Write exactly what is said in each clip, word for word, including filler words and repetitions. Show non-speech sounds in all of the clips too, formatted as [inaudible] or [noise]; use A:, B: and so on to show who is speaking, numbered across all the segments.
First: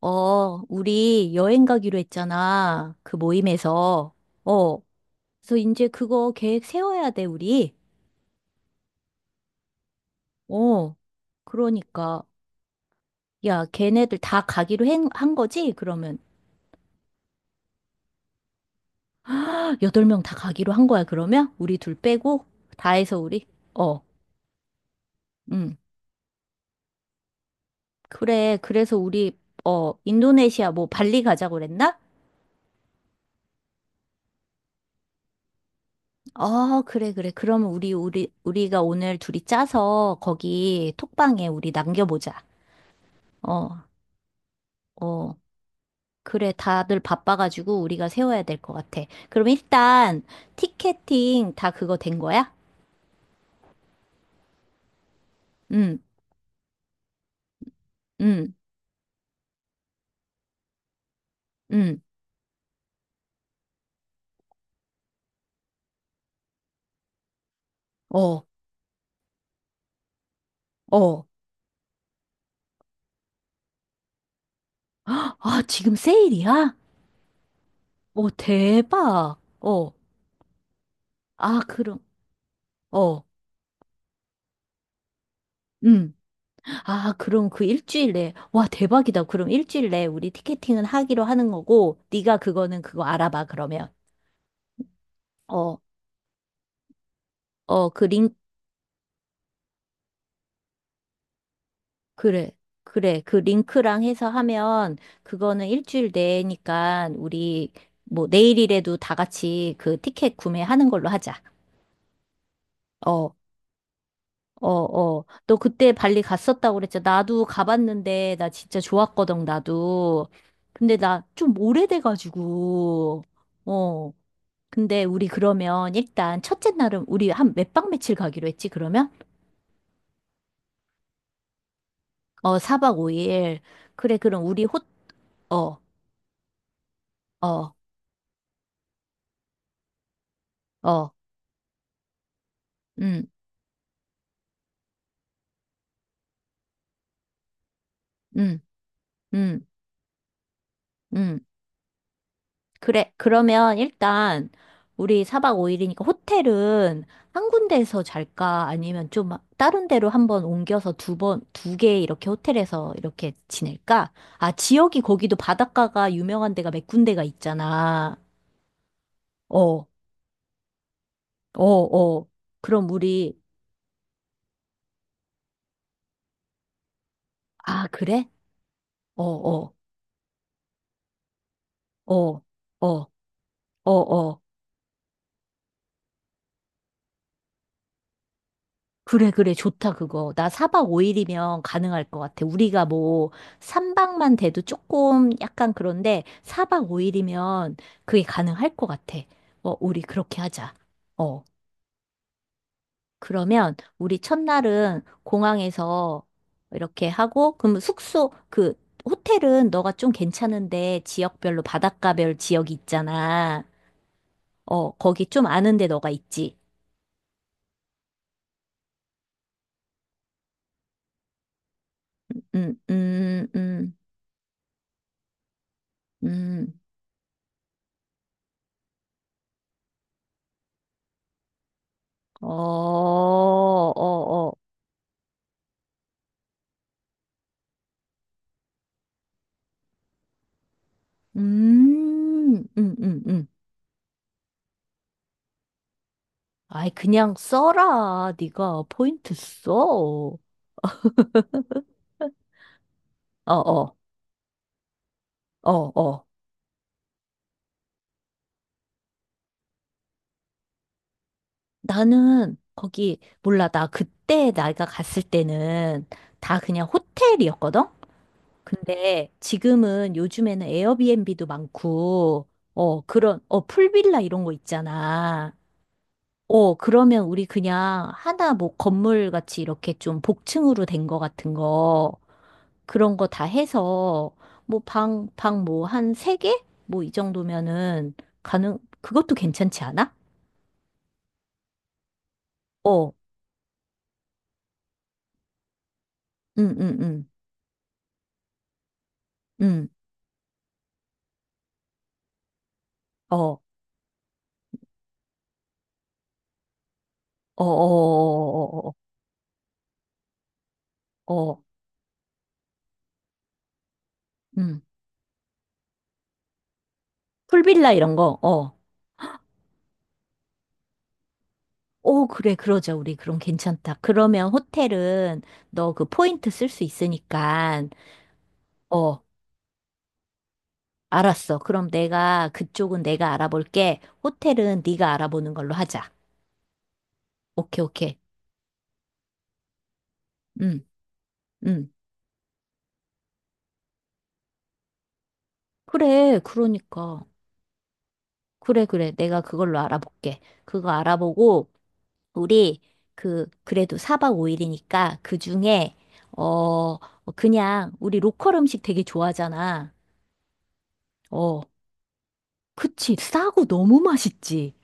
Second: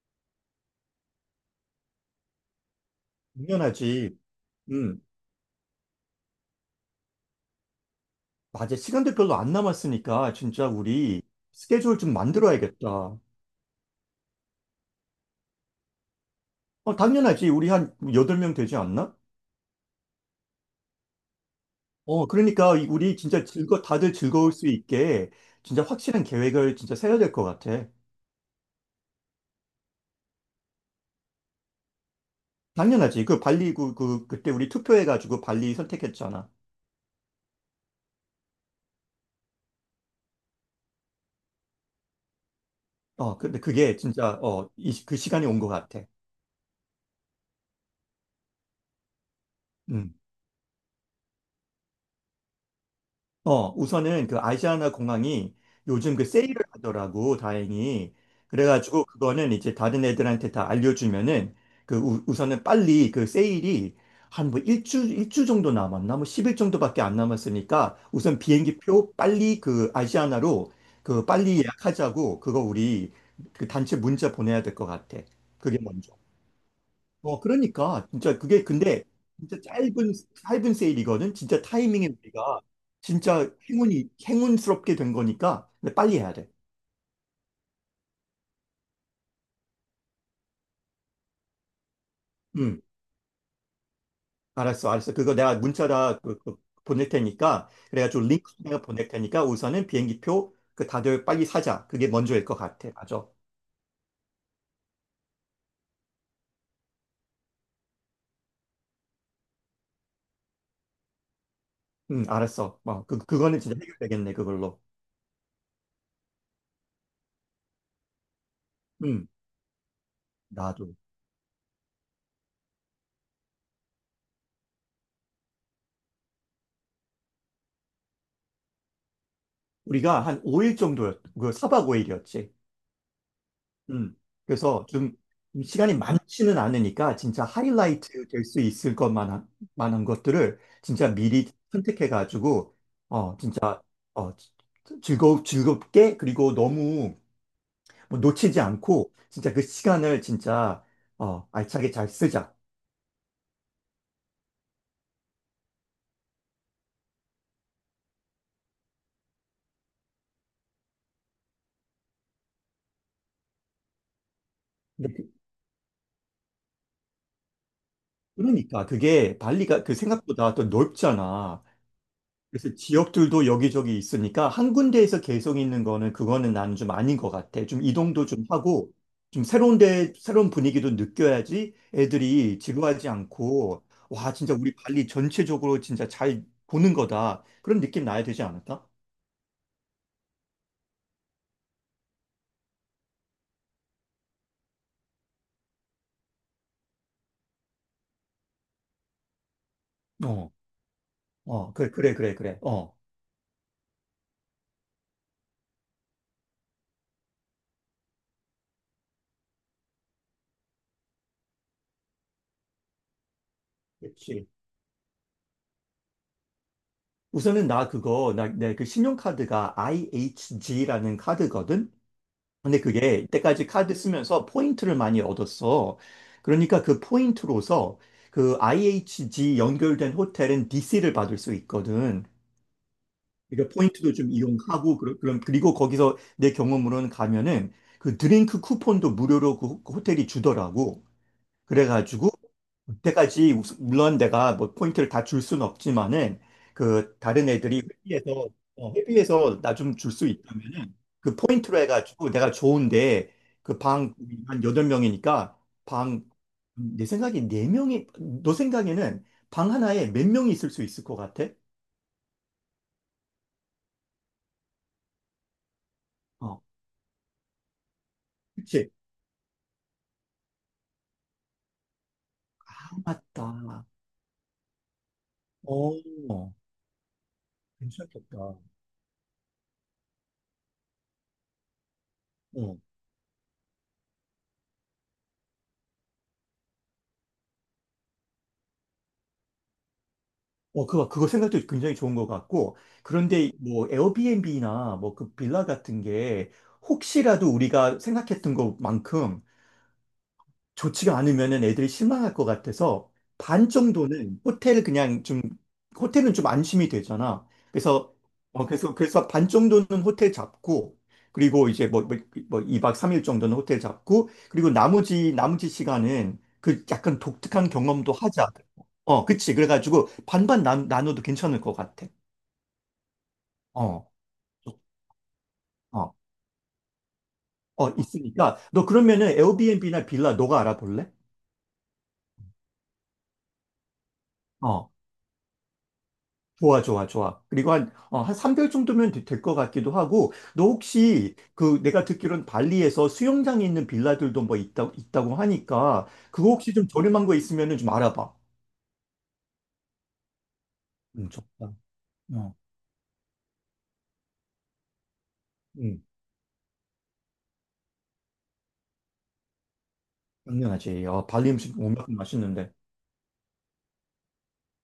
A: 어, 우리 여행 가기로 했잖아. 그 모임에서.
B: 당연하지.
A: 어,
B: 음,
A: 그래서 이제 그거 계획 세워야 돼, 우리.
B: 맞아. 시간도 별로 안 남았으니까 진짜
A: 어,
B: 우리 스케줄 좀
A: 그러니까.
B: 만들어야겠다.
A: 야, 걔네들 다 가기로 한, 한 거지? 그러면.
B: 어, 당연하지. 우리 한 여덟 명 되지 않나?
A: [gasps] 헉, 여덟 명 다 가기로 한 거야, 그러면? 우리 둘
B: 어,
A: 빼고?
B: 그러니까 이-
A: 다
B: 우리
A: 해서
B: 진짜
A: 우리?
B: 즐거,
A: 어,
B: 다들 즐거울 수 있게
A: 응.
B: 진짜 확실한 계획을 진짜 세워야 될 것 같아.
A: 그래, 그래서 우리, 어, 인도네시아 뭐 발리 가자고 그랬나?
B: 당연하지. 그 발리, 그, 그, 그때 우리 투표해가지고 발리 선택했잖아.
A: 어, 그래, 그래. 그러면 우리, 우리, 우리가 오늘 둘이 짜서 거기 톡방에 우리 남겨보자.
B: 어, 근데
A: 어,
B: 그게 진짜, 어, 이, 시- 그
A: 어.
B: 시간이 온 것 같아.
A: 그래, 다들 바빠가지고 우리가 세워야 될 것 같아. 그럼
B: 음.
A: 일단 티켓팅 다 그거 된 거야?
B: 어, 우선은 그 아시아나 공항이
A: 응,
B: 요즘 그 세일을 하더라고, 다행히.
A: 응,
B: 그래가지고 그거는 이제 다른 애들한테 다 알려주면은 그
A: 응.
B: 우, 우선은 빨리 그 세일이 한 뭐 일주, 일주 정도 남았나? 뭐 십 일 정도밖에 안 남았으니까 우선
A: 어,
B: 비행기표 빨리 그 아시아나로 그
A: 어.
B: 빨리 예약하자고 그거 우리 그 단체 문자 보내야 될 것 같아.
A: 아,
B: 그게
A: 지금
B: 먼저.
A: 세일이야?
B: 어, 그러니까
A: 오
B: 진짜 그게 근데
A: 대박.
B: 진짜
A: 어.
B: 짧은 짧은 세일이거든.
A: 아,
B: 진짜
A: 그럼,
B: 타이밍에 우리가
A: 어.
B: 진짜 행운이 행운스럽게 된 거니까 근데
A: 음.
B: 빨리 해야 돼.
A: 아, 그럼 그 일주일 내에, 와, 대박이다. 그럼 일주일 내에 우리 티켓팅은 하기로 하는 거고, 네가
B: 응,
A: 그거는 그거 알아봐, 그러면.
B: 알았어, 알았어. 그거 내가
A: 어,
B: 문자다 그, 그 보낼 테니까
A: 어,
B: 그래가지고
A: 그링
B: 링크 내가 보낼 테니까 우선은 비행기표 그 다들 빨리 사자. 그게 먼저일
A: 그래,
B: 것 같아.
A: 그래.
B: 맞아.
A: 그 링크랑 해서 하면 그거는 일주일 내니까 우리 뭐 내일이라도 다 같이 그 티켓 구매하는 걸로 하자.
B: 응, 알았어. 어, 그
A: 어,
B: 그거는 진짜 해결되겠네
A: 어,
B: 그걸로.
A: 어. 너 그때 발리 갔었다고 그랬잖아. 나도 가봤는데 나 진짜
B: 응,
A: 좋았거든, 나도.
B: 나도.
A: 근데 나 좀 오래돼가지고. 어. 근데 우리 그러면 일단 첫째 날은 우리 한 몇 박 며칠 가기로 했지, 그러면?
B: 우리가 한 오 일 정도였, 그 사박 오 일이었지.
A: 어, 사 박 오 일. 그래,
B: 음.
A: 그럼 우리 호,
B: 그래서 좀
A: 어,
B: 시간이 많지는 않으니까 진짜
A: 어,
B: 하이라이트 될 수 있을 것만 한, 만한 것들을 진짜
A: 어.
B: 미리 선택해 가지고
A: 음.
B: 어 진짜 어 즐거 즐겁게 그리고 너무 뭐 놓치지
A: 음.
B: 않고 진짜 그
A: 음,
B: 시간을 진짜
A: 음.
B: 어 알차게 잘 쓰자.
A: 그래. 그러면 일단 우리 사 박 오 일이니까 호텔은 한 군데에서 잘까? 아니면 좀 다른 데로 한번 옮겨서 두 번, 두 개 이렇게 호텔에서 이렇게 지낼까? 아, 지역이
B: 근데 그-
A: 거기도 바닷가가 유명한 데가 몇 군데가 있잖아.
B: 그러니까 그게 발리가
A: 어,
B: 그 생각보다 또 넓잖아.
A: 어, 어.
B: 그래서
A: 그럼 우리,
B: 지역들도 여기저기 있으니까 한 군데에서 계속 있는 거는 그거는 나는 좀 아닌 것 같아. 좀
A: 아,
B: 이동도
A: 그래?
B: 좀 하고
A: 어,
B: 좀
A: 어,
B: 새로운 데 새로운 분위기도 느껴야지
A: 어,
B: 애들이 지루하지
A: 어,
B: 않고
A: 어,
B: 와
A: 어.
B: 진짜 우리 발리 전체적으로 진짜 잘 보는 거다 그런 느낌 나야 되지 않을까?
A: 그래, 그래, 좋다, 그거. 나 사 박 오 일이면 가능할 것 같아. 우리가 뭐, 삼 박만 돼도 조금 약간 그런데, 사 박 오 일이면 그게 가능할 것 같아. 어, 우리 그렇게
B: 어,
A: 하자. 어,
B: 어, 그래, 그래, 그래, 그래. 어,
A: 그러면, 우리 첫날은 공항에서 이렇게 하고, 그럼 숙소, 그, 호텔은 너가 좀 괜찮은데, 지역별로 바닷가별 지역이 있잖아.
B: 그렇지.
A: 어, 거기 좀 아는데 너가 있지.
B: 우선은 나 그거 나 내 그 신용카드가 아이에이치지라는 카드거든.
A: 음,
B: 근데 그게
A: 음,
B: 이때까지 카드
A: 음,
B: 쓰면서 포인트를 많이 얻었어.
A: 음.
B: 그러니까 그 포인트로서 그 아이에이치지 연결된 호텔은 디씨를 받을 수 있거든.
A: 어,
B: 그러니까
A: 어,
B: 포인트도 좀
A: 어.
B: 이용하고 그러- 그럼 그리고 거기서 내 경험으로는 가면은 그 드링크 쿠폰도 무료로 그 호- 그 호텔이 주더라고. 그래가지고
A: 음, 음, 음, 음.
B: 그때까지 우스- 물론 내가 뭐 포인트를 다 줄 수는 없지만은
A: 아이,
B: 그
A: 그냥
B: 다른 애들이
A: 써라.
B: 회비에서
A: 네가
B: 어,
A: 포인트
B: 회비에서
A: 써.
B: 나 좀 줄 수
A: 어,
B: 있다면은 그 포인트로 해가지고 내가 좋은데 그
A: 어,
B: 방 한 여덟 명이니까
A: 어,
B: 방
A: 어.
B: 음, 내 생각에 네 명이 너 생각에는 방 하나에 몇 명이 있을 수 있을 것 같아?
A: 나는 거기, 몰라. 나 그때 내가 갔을 때는 다
B: 어,
A: 그냥 호텔이었거든?
B: 그치?
A: 근데 지금은 요즘에는 에어비앤비도 많고,
B: 아,
A: 어, 그런, 어,
B: 맞다.
A: 풀빌라 이런 거 있잖아.
B: 어,
A: 어, 그러면 우리 그냥 하나
B: 괜찮겠다.
A: 뭐 건물 같이 이렇게 좀 복층으로 된 거 같은 거.
B: 어,
A: 그런 거 다 해서 뭐 방, 방 뭐 한 세 개? 뭐 이 정도면은 가능, 그것도 괜찮지 않아?
B: 어, 그거, 그거 생각도 굉장히 좋은 것 같고,
A: 어,
B: 그런데 뭐 에어비앤비나 뭐 그 빌라 같은 게
A: 응, 응, 응,
B: 혹시라도 우리가 생각했던 것만큼
A: 응,
B: 좋지가 않으면은 애들이 실망할 것 같아서
A: 어, 어,
B: 반 정도는 호텔 그냥 좀 호텔은 좀 안심이 되잖아.
A: 어,
B: 그래서 어
A: 어, 어,
B: 그래서 그래서 반 정도는 호텔 잡고
A: 어, 어,
B: 그리고 이제 뭐 뭐 뭐 이 2박 삼 일 정도는 호텔 잡고 그리고
A: 응.
B: 나머지 나머지 시간은 그 약간 독특한
A: 풀빌라
B: 경험도
A: 이런 거,
B: 하자.
A: 어.
B: 어, 그치. 그래가지고 반반 나, 나눠도 괜찮을 것 같아.
A: 오, 그래, 그러자, 우리. 그럼 괜찮다.
B: 어.
A: 그러면 호텔은 너 그
B: 어.
A: 포인트 쓸 수 있으니까,
B: 어, 있으니까 너
A: 어,
B: 그러면은 에어비앤비나 빌라 너가 알아볼래?
A: 알았어. 그럼 내가, 그쪽은 내가 알아볼게. 호텔은
B: 어.
A: 네가 알아보는 걸로 하자.
B: 좋아, 좋아, 좋아. 그리고
A: 오케이,
B: 한,
A: 오케이.
B: 어, 한 삼 개월 정도면 될 것 같기도 하고, 너
A: 응,
B: 혹시 그
A: 응.
B: 내가 듣기로는 발리에서 수영장이 있는 빌라들도 뭐 있다, 있다고 하니까,
A: 그래,
B: 그거 혹시 좀
A: 그러니까.
B: 저렴한 거 있으면 좀 알아봐.
A: 그래, 그래. 내가 그걸로 알아볼게. 그거
B: 음,
A: 알아보고,
B: 좋다. 어,
A: 우리, 그, 그래도 사 박 오 일이니까, 그 중에,
B: 음,
A: 어, 그냥, 우리 로컬 음식 되게 좋아하잖아.
B: 당연하지. 아, 발리
A: 어,
B: 음식 워낙 맛있는데.
A: 그치. 싸고 너무 맛있지.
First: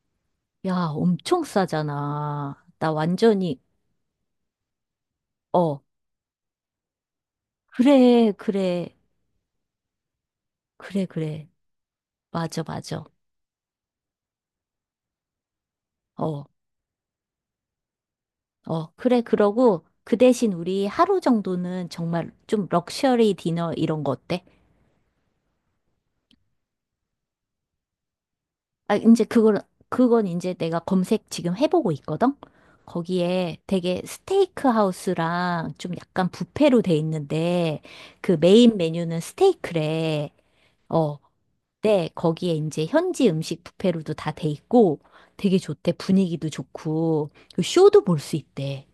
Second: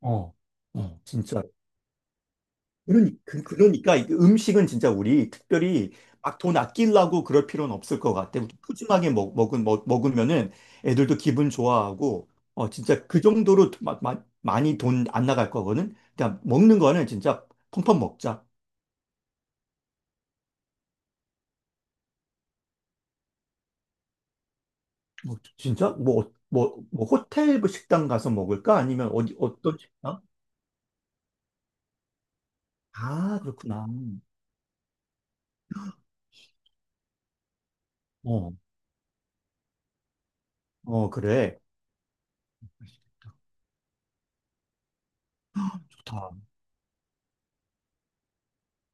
B: 어,
A: 야,
B: 어.
A: 엄청
B: 진짜.
A: 싸잖아. 나
B: 그러니, 그,
A: 완전히,
B: 그러니까 이게 음식은 진짜 우리
A: 어,
B: 특별히 막 돈 아끼려고 그럴 필요는 없을 것
A: 그래,
B: 같아. 우리
A: 그래,
B: 푸짐하게 먹, 먹은, 먹, 먹으면은
A: 그래,
B: 애들도
A: 그래.
B: 기분 좋아하고,
A: 맞아,
B: 어,
A: 맞아.
B: 진짜 그 정도로 마, 마, 많이 돈 안 나갈 거거든. 그냥
A: 어,
B: 먹는 거는 진짜 펑펑 먹자.
A: 어, 그래. 그러고, 그 대신 우리 하루 정도는 정말 좀 럭셔리 디너 이런 거 어때?
B: 뭐, 진짜? 뭐, 어, 뭐, 뭐 호텔 뭐 식당 가서 먹을까?
A: 아,
B: 아니면
A: 이제
B: 어디,
A: 그걸,
B: 어떤 식당?
A: 그건 이제 내가 검색 지금 해보고 있거든?
B: 아,
A: 거기에
B: 그렇구나.
A: 되게 스테이크 하우스랑 좀 약간 뷔페로 돼 있는데, 그
B: 어,
A: 메인 메뉴는 스테이크래.
B: 어,
A: 어,
B: 그래.
A: 네, 거기에 이제 현지 음식 뷔페로도 다 돼 있고, 되게 좋대.
B: 좋다.
A: 분위기도 좋고, 그 쇼도 볼 수 있대.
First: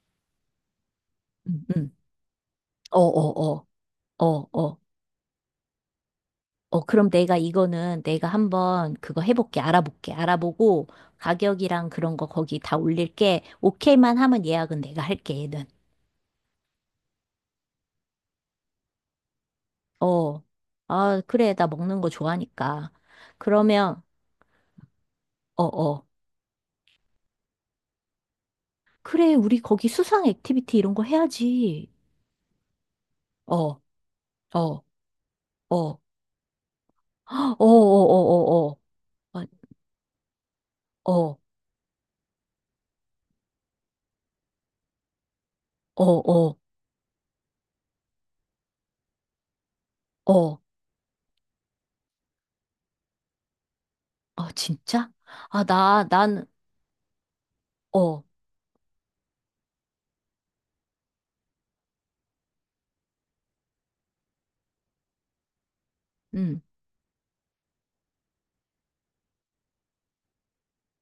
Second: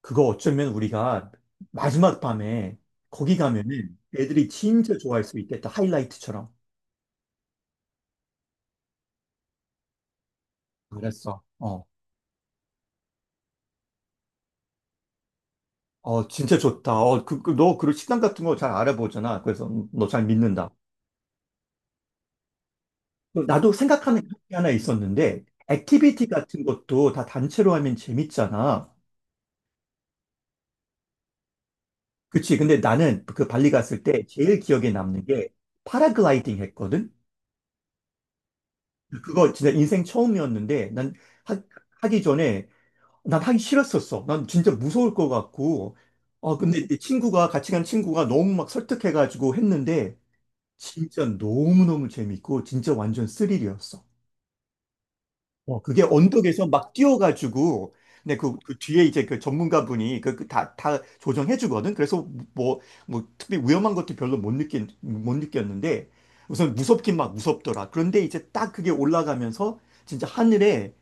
B: 그거 어쩌면 우리가
A: 응, 응.
B: 마지막 밤에
A: 어,
B: 거기
A: 어, 어,
B: 가면은
A: 어,
B: 애들이
A: 어.
B: 진짜 좋아할 수 있겠다. 하이라이트처럼.
A: 어, 그럼 내가 이거는 내가 한번 그거 해볼게, 알아볼게, 알아보고
B: 그랬어. 어.
A: 가격이랑 그런 거 거기 다 올릴게. 오케이만 하면 예약은 내가 할게, 얘는.
B: 어, 진짜 좋다. 어, 그, 그, 너, 그 식당 같은 거 잘 알아보잖아. 그래서 음, 너잘
A: 어,
B: 믿는다.
A: 아, 그래, 나 먹는 거 좋아하니까.
B: 어, 나도
A: 그러면,
B: 생각하는 게 하나 있었는데,
A: 어, 어.
B: 액티비티 같은 것도 다 단체로 하면 재밌잖아.
A: 그래, 우리 거기 수상 액티비티 이런 거 해야지.
B: 그치. 근데 나는 그
A: 어,
B: 발리
A: 어,
B: 갔을 때 제일
A: 어,
B: 기억에 남는 게
A: 어,
B: 파라글라이딩 했거든?
A: 어, 어, 어, 어,
B: 그거 진짜 인생 처음이었는데,
A: 어,
B: 난
A: 어, 어,
B: 하, 하기 전에 난 하기 싫었었어. 난 진짜 무서울 것 같고.
A: 어.
B: 어, 근데 내 친구가, 같이 간 친구가 너무 막 설득해가지고 했는데,
A: 어. 어.
B: 진짜 너무너무 재밌고, 진짜 완전 스릴이었어.
A: 아, 진짜? 아,
B: 어, 그게
A: 나, 난,
B: 언덕에서 막 뛰어가지고,
A: 어,
B: 근데 그, 그 뒤에 이제 그 전문가분이 그, 그 다, 다 조정해주거든. 그래서 뭐, 뭐, 특별히 위험한 것도 별로 못 느낀, 못 느꼈는데,
A: 음.
B: 우선 무섭긴 막 무섭더라. 그런데 이제 딱 그게 올라가면서, 진짜 하늘에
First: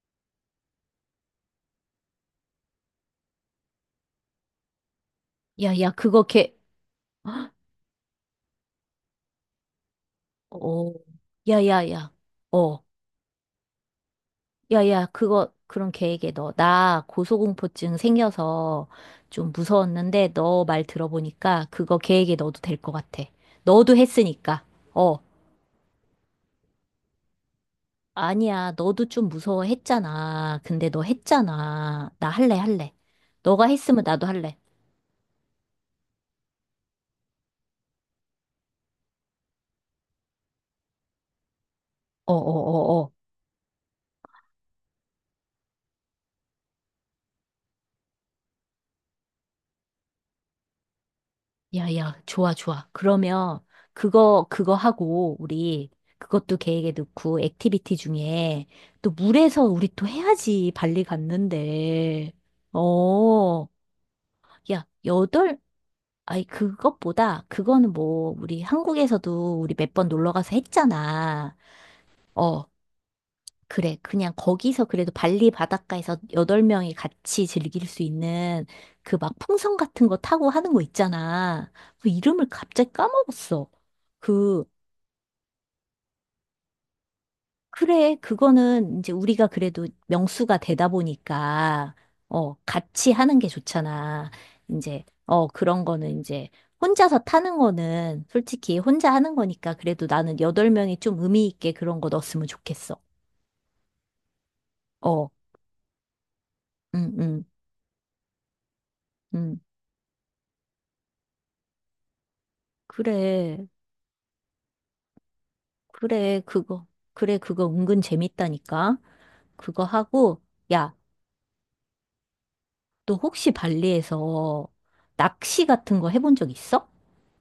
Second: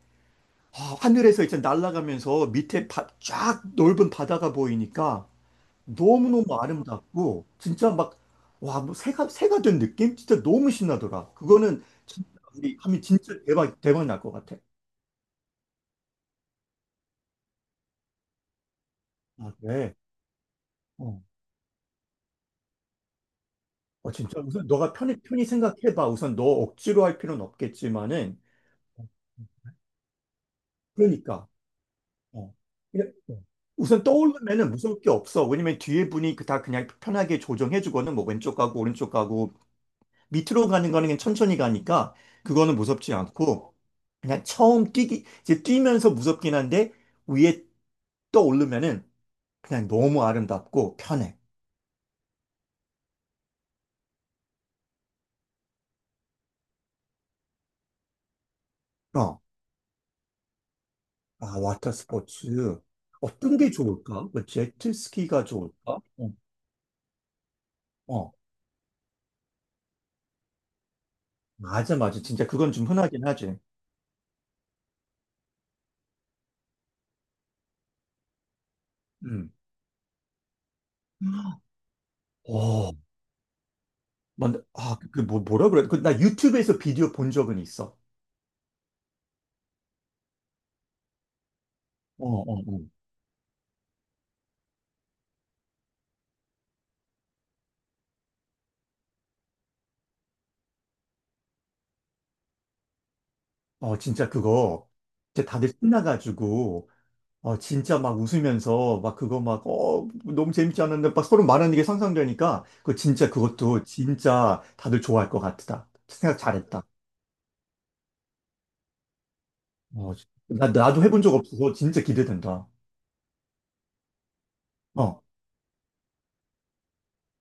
B: 아, 하늘에서 이제 날아가면서 밑에 바, 쫙 넓은 바다가 보이니까
A: 야, 야, 그거
B: 너무너무
A: 걔,
B: 아름답고 진짜 막 와, 뭐 새가 새가 된 느낌? 진짜 너무
A: 어,
B: 신나더라. 그거는
A: 야야야,
B: 진짜 우리
A: 어,
B: 하면 진짜 대박 대박 날 것 같아.
A: 야야, 그거, 그런 계획에 넣어. 나 고소공포증 생겨서 좀
B: 아, 그래.
A: 무서웠는데 너 말
B: 어.
A: 들어보니까 그거 계획에 넣어도 될 것 같아. 너도
B: 어, 진짜
A: 했으니까.
B: 우선 너가 편히
A: 어,
B: 편히 생각해 봐. 우선 너 억지로 할 필요는 없겠지만은
A: 아니야, 너도 좀 무서워했잖아. 근데 너
B: 그러니까.
A: 했잖아. 나
B: 어.
A: 할래, 할래.
B: 예, 어.
A: 너가
B: 우선
A: 했으면 나도 할래.
B: 떠오르면은 무서울 게 없어. 왜냐면 뒤에 분이 그 다 그냥 편하게 조정해 주거든. 뭐 왼쪽 가고 오른쪽 가고 밑으로 가는 거는 그냥 천천히 가니까 그거는
A: 어어어어.
B: 무섭지 않고 그냥 처음 뛰기 이제 뛰면서 무섭긴 한데 위에 떠오르면은 그냥 너무 아름답고 편해.
A: 야, 야, 좋아, 좋아. 그러면 그거, 그거 하고, 우리 그것도 계획에 넣고, 액티비티 중에 또
B: 어.
A: 물에서 우리 또 해야지, 발리
B: 아, 와터
A: 갔는데.
B: 스포츠. 어떤
A: 어,
B: 게 좋을까? 뭐
A: 야,
B: 제트스키가
A: 여덟,
B: 좋을까? 어.
A: 아니, 그것보다, 그거는 뭐,
B: 어.
A: 우리 한국에서도 우리 몇 번 놀러 가서 했잖아.
B: 맞아, 맞아. 진짜
A: 어,
B: 그건 좀 흔하긴 하지.
A: 그래, 그냥 거기서 그래도 발리 바닷가에서 여덟 명이 같이 즐길 수 있는 그 막
B: 음.
A: 풍선 같은 거 타고 하는 거 있잖아. 그 이름을 갑자기
B: 어.
A: 까먹었어.
B: 뭔
A: 그,
B: 아, 그 뭐, 뭐라 그래? 그, 나 유튜브에서 비디오 본 적은 있어.
A: 그래, 그거는 이제 우리가 그래도 명수가 되다 보니까,
B: 어,
A: 어,
B: 어,
A: 같이 하는 게 좋잖아. 이제, 어, 그런 거는 이제 혼자서 타는 거는 솔직히 혼자 하는 거니까 그래도 나는 여덟 명이 좀 의미 있게 그런 거 넣었으면 좋겠어.
B: 어. 어, 진짜 그거.
A: 어,
B: 진짜 다들 신나가지고
A: 응, 응,
B: 어, 진짜 막 웃으면서 막 그거
A: 응.
B: 막, 어, 너무 재밌지 않았는데 막 서로 말하는 게 상상되니까 그 진짜
A: 그래.
B: 그것도 진짜 다들 좋아할 것 같다. 생각
A: 그래,
B: 잘했다.
A: 그거. 그래, 그거 은근 재밌다니까. 그거
B: 어,
A: 하고,
B: 나,
A: 야,
B: 나도 해본 적 없어서 진짜 기대된다.
A: 너 혹시 발리에서
B: 어,
A: 낚시 같은 거 해본 적 있어?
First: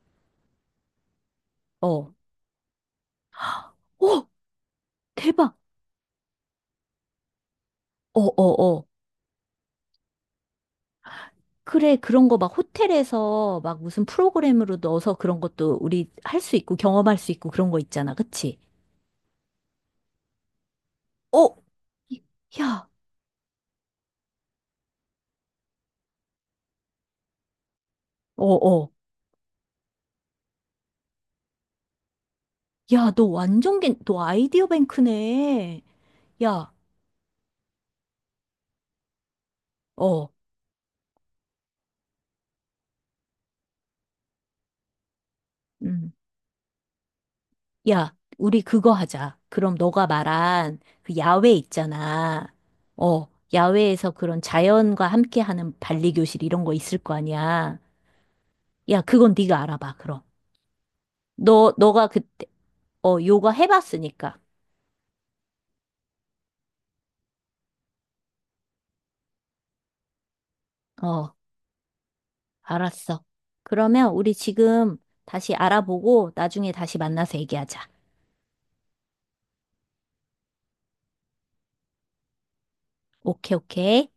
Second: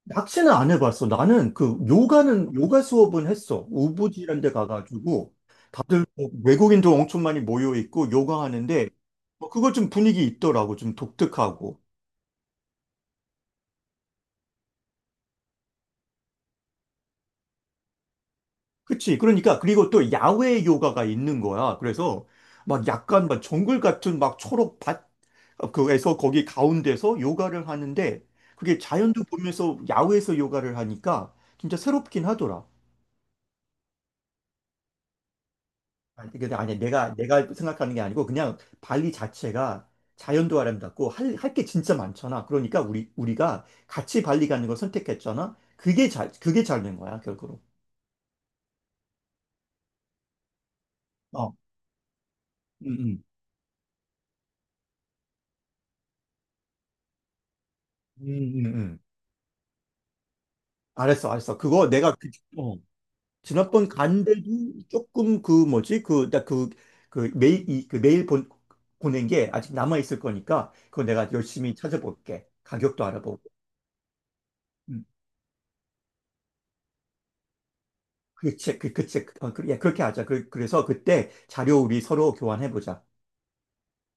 B: 낚시는 안 해봤어. 나는 그
A: 어.
B: 요가는, 요가 수업은 했어.
A: 오,
B: 우부지란 데 가가지고
A: 대박.
B: 다들 뭐 외국인도 엄청 많이 모여 있고
A: 어,
B: 요가
A: 어, 어.
B: 하는데 뭐 그거 좀 분위기 있더라고. 좀 독특하고.
A: 그래, 그런 거 막 호텔에서 막 무슨 프로그램으로 넣어서 그런 것도 우리 할 수 있고 경험할 수 있고 그런 거 있잖아. 그치?
B: 그치. 그러니까, 그리고 또 야외 요가가 있는
A: 어,
B: 거야. 그래서 막
A: 야,
B: 약간 막 정글 같은 막 초록 밭, 어, 그에서 거기 가운데서 요가를 하는데
A: 어,
B: 그게
A: 어.
B: 자연도 보면서 야외에서 요가를 하니까 진짜 새롭긴 하더라.
A: 야, 너 완전 겐, 너 아이디어 뱅크네.
B: 아니, 근데
A: 야,
B: 아니, 내가, 내가 생각하는 게 아니고 그냥 발리 자체가
A: 어.
B: 자연도 아름답고 할, 할 게 진짜 많잖아. 그러니까 우리, 우리가 같이 발리 가는 걸 선택했잖아. 그게
A: 음.
B: 잘, 그게 잘 된 거야, 결국으로.
A: 야, 우리 그거 하자. 그럼 너가 말한 그 야외
B: 어,
A: 있잖아.
B: 음, 음,
A: 어, 야외에서 그런 자연과 함께하는 발리 교실 이런 거 있을 거 아니야.
B: 음, 음, 음.
A: 야, 그건 네가 알아봐. 그럼
B: 알았어, 알았어.
A: 너
B: 그거
A: 너가
B: 내가, 그-
A: 그때
B: 어.
A: 어 요가
B: 지난번
A: 해봤으니까.
B: 간데도 조금 그 뭐지 그나그그 메일 이, 그 메일 본 보낸 게 아직 남아 있을 거니까 그거 내가
A: 어,
B: 열심히 찾아볼게 가격도
A: 알았어.
B: 알아보고
A: 그러면 우리 지금
B: 음,
A: 다시 알아보고 나중에 다시 만나서 얘기하자.
B: 그책 그 그책 어, 그, 예, 그렇게 하자 그, 그래서 그때 자료 우리 서로 교환해 보자.
A: 오케이, 오케이.